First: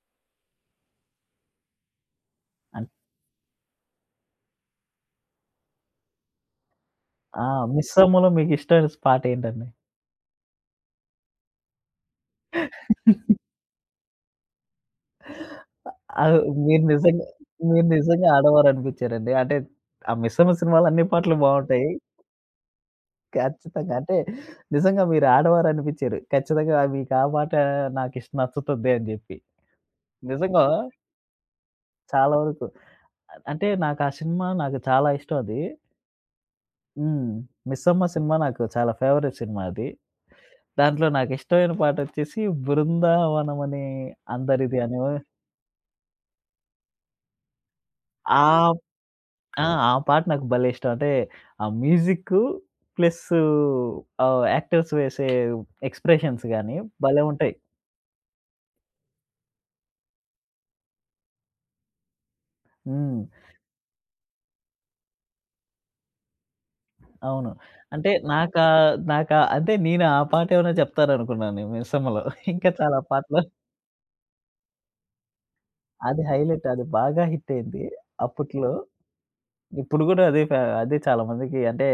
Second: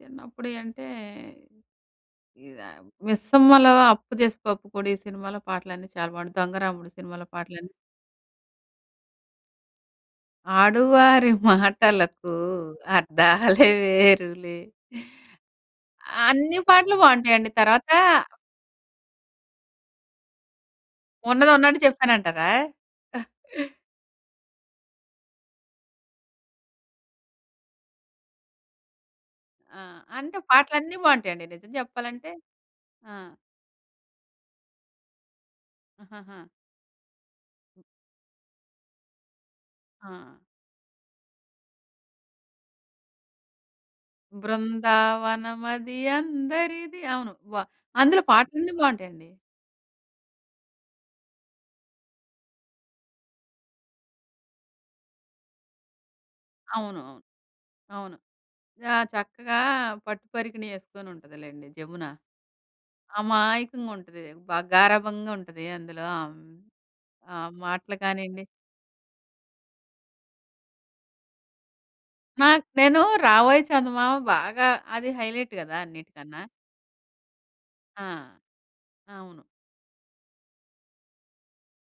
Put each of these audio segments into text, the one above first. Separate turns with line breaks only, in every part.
చిన్నప్పుడియంటే, ఇదా
అన్
'మిస్సమ్మలో,' 'అప్పు జేసి పప్పు కూడు' ఈ సినిమాలో పాటలన్నీ చాలా బావుంటాయి. 'దొంగరాముడు' సినిమాలో
ఆ!
పాటలని
'మిస్సమ్మలో' మీకిష్టమైన స్ పాటేంటండి?
ఆడువారి మాటలకూ అర్థాలే వేరులే.
ఆ! ఆ!
అన్ని
మీరు
పాటలు
నిజంగా
బావుంటయండి.
మీరు
తర్వాతా
నిజంగా ఆడవారనిపిచ్చారండి. అంటే, ఆ 'మిస్సమ్మ' సినిమాలో అన్ని పాటలు
ఉన్నదున్నట్టు
బావుంటాయి.
చెప్పానంటారా? అ
ఖచ్చితంగా. అంటే, నిజంగా మీరు ఆడవారు అనిపిచ్చారు. ఖచ్చితంగా మీకు ఆ పాటా, నాకిష్ నచ్చుతుంది అని జెప్పి.
ఆ! అంటే,
నిజంగా
పాటలన్నీ బావుంటయండి, నిజం జెప్పాలంటే.
చాలా వరుకు.
ఆ!
అద్ అంటే, నాకా సినిమా నాకు చాలా ఇష్టవదీ.
ఆహాహా!
హ్మ్. 'మిస్సమ్మ' సినిమా నాకు చాలా ఫేవరెట్‌ సినిమా అది.
ఆ!
దాంట్లో నాకిష్టమైన పాటొచ్చేసీ, 'బృందావనమని అందరిది' అనివ
బృందావనమది అందరిది. అవును. వ అందులో
ఆ
పాటలన్నీ
ప్
బావుంటయండి.
ఆ! ఆ పాట నాకు భలే ఇష్టం. అంటే, ఆ మ్యూజిక్కు ప్లస్సూ ఆహ్, యాక్టర్స్ వేసే ఎక్స్‌ప్రెషన్స్ గానీ,
అవును.
భలే ఉంటయి.
అవును. ఆ! చక్కగా పట్టు పరికినీ యేసుకొనుంటదిలేండి, జమున,
హ్మ్.
అమాయకంగుంటది. బాగా గారాబంగుంటది అందులో ఆహ్, హ్మ్, ఆ
అవును.
మాటలు
అంటే
కానీయండి.
నాకా నాకా అంటే నేను ఆ పాటేవనా చెప్తారనుకున్నానే 'మిసమ్మలో.'
నాకు
ఇంకా చాలా
నేనూ
పాటలు
'రావోయి చందమామ' బాగా అది హైలైట్ గదా
అది
అన్నిటికన్నా.
హైలైట్. అది బాగా హిట్టయింది
ఆ!
అప్పుట్లో.
అవును.
ఇప్పుడు గూడా అదే కా అదే చాలా మందికీ అంటే,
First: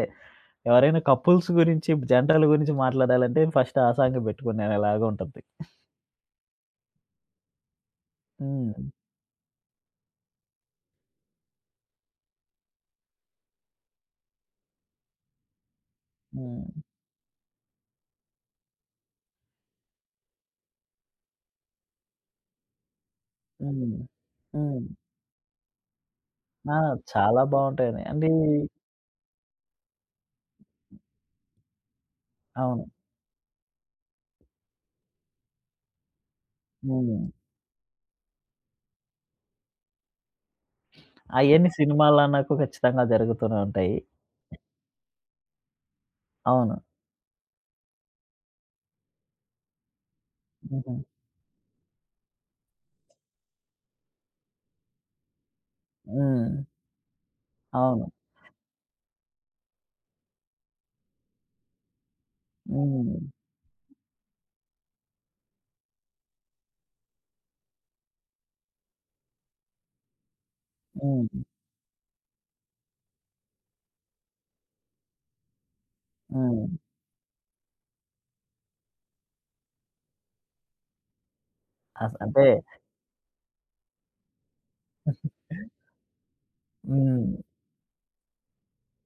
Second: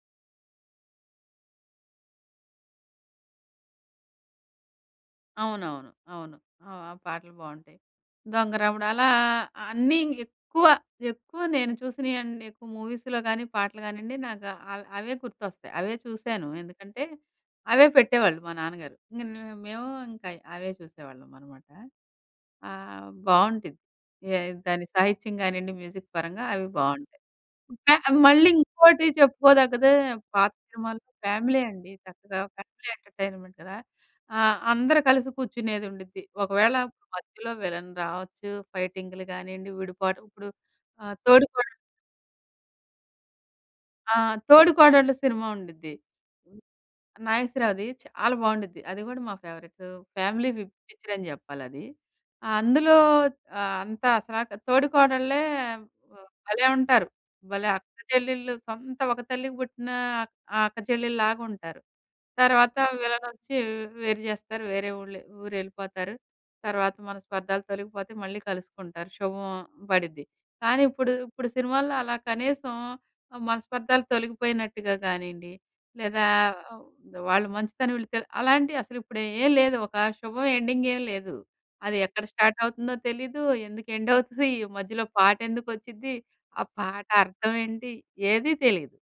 ఎవరైనా కపుల్స్ గురించి, జంటలు గురించి మాట్లాడాలంటే, ఫస్ట్ ఆ సాంగే బెట్టుకునేలాగా ఉంటుంది.
అవునవును. అవును. ఆ! ఆ పాటలు బావుంటయి. 'దొంగరాముడు'
హ్మ్.
అలా అన్నీ ఎక్కువ, ఎక్కువ నేను చూసినియన్నెక్కువ మూవీస్‌లో గానీ, పాటలు గానీయండి, నాకా అవ్ అవే గుర్తొస్తయి. అవే చూశాను.
హ్మ్.
ఎందుకంటే, అవే పెట్టేవాళ్ళు మా నాన్నగారు. ఇంగ నే మేవూ ఇంకయి, అవే చూసేవాళ్ళమనమాట. ఆహ్, బావుండిద్
హ్మ్.
ఏ దాని
హ్మ్.
సాహిత్యం గానియ్యండి మ్యూజిక్ పరంగా అవి
ఆ!
బావుంటాయి.
చాలా
ఇంక
బాగుంటాయనే.
అవి
అండ్ ఈ
మళ్ళీ ఇంకోటి చెప్పుకోదగ్గదే పాత సినిమాలు ఫ్యామిలీ అండి చక్కగా. ఫ్యామిలీ
అవును.
ఎంటర్‌టైన్‌మెంట్‌‍ కదా! ఆ! అందరు కలిసి కూర్చునేదుండిద్ది. ఒకవేళ
హ్మ్.
మధ్యలో విలన్ రావచ్చు, ఫైటింగ్లు గానీయండి, విడిపాటు ఇప్పుడు ఆహ్,
అయన్నీ
'తోడికోడళ్ళు'
సినిమాలన్నాకు ఖచ్చితంగా జరుగుతూనే ఉంటాయి.
ఆ! 'తోడికోడళ్ళు' సినిమా ఉండిద్ది. హ్మ్,
అవును.
నాగేశ్వరావుది చాలా బావుండుద్ది. అది గూడా మా ఫేవరెట్టూ, ఫ్యామిలీ ఫి
హుహు.
పిక్చరని జెప్పాలది. అందులో ఆహ్, అంతా అసలా తోడి కోడళ్ళే ఆహ్,
హ్మ్.
భలే ఉంటారు, భలే
అవును.
అక్కచెల్లెళ్ళు, సొంత ఒక తల్లికి బుట్టినా ఆహ్, అక్కచెల్లిల్లాగుంటారు. తర్వాతా
హ్మ్.
విలనొచ్చీ, వ్ వేరు జేస్తారు, వేరే ఊళ్ళె ఊరెళ్ళిపోతారు. తర్వాత మనస్పర్ధాలు తొలగిపోతయి, మళ్ళీ కలుసుకుంటారు, శుభం బడిద్ది. కానీ ఇప్పుడు,
హ్మ్.
ఇప్పుడు సినిమాల్లో అలా కనీసం ఆహ్, మనస్పర్ధాలు తొలగిపోయినట్టుగా గానీండి, లేదా
హ్మ్.
ఆహ్, వాళ్ళ మంచితనం వీళ్ళు తెల్ అలాంటియసలిప్పుడేం లేదు. ఒకా శుభం ఎండింగేం లేదు. అది
అస
ఎక్కడ
అంటే
స్టార్టవుతుందో తెలీదు, ఎందుకు ఎండవుతదీ, మధ్యలో పాటెందుకచ్చిద్దీ, ఆ పాట
హ్మ్.
అర్థవేంటి, ఏదీ తెలీదు.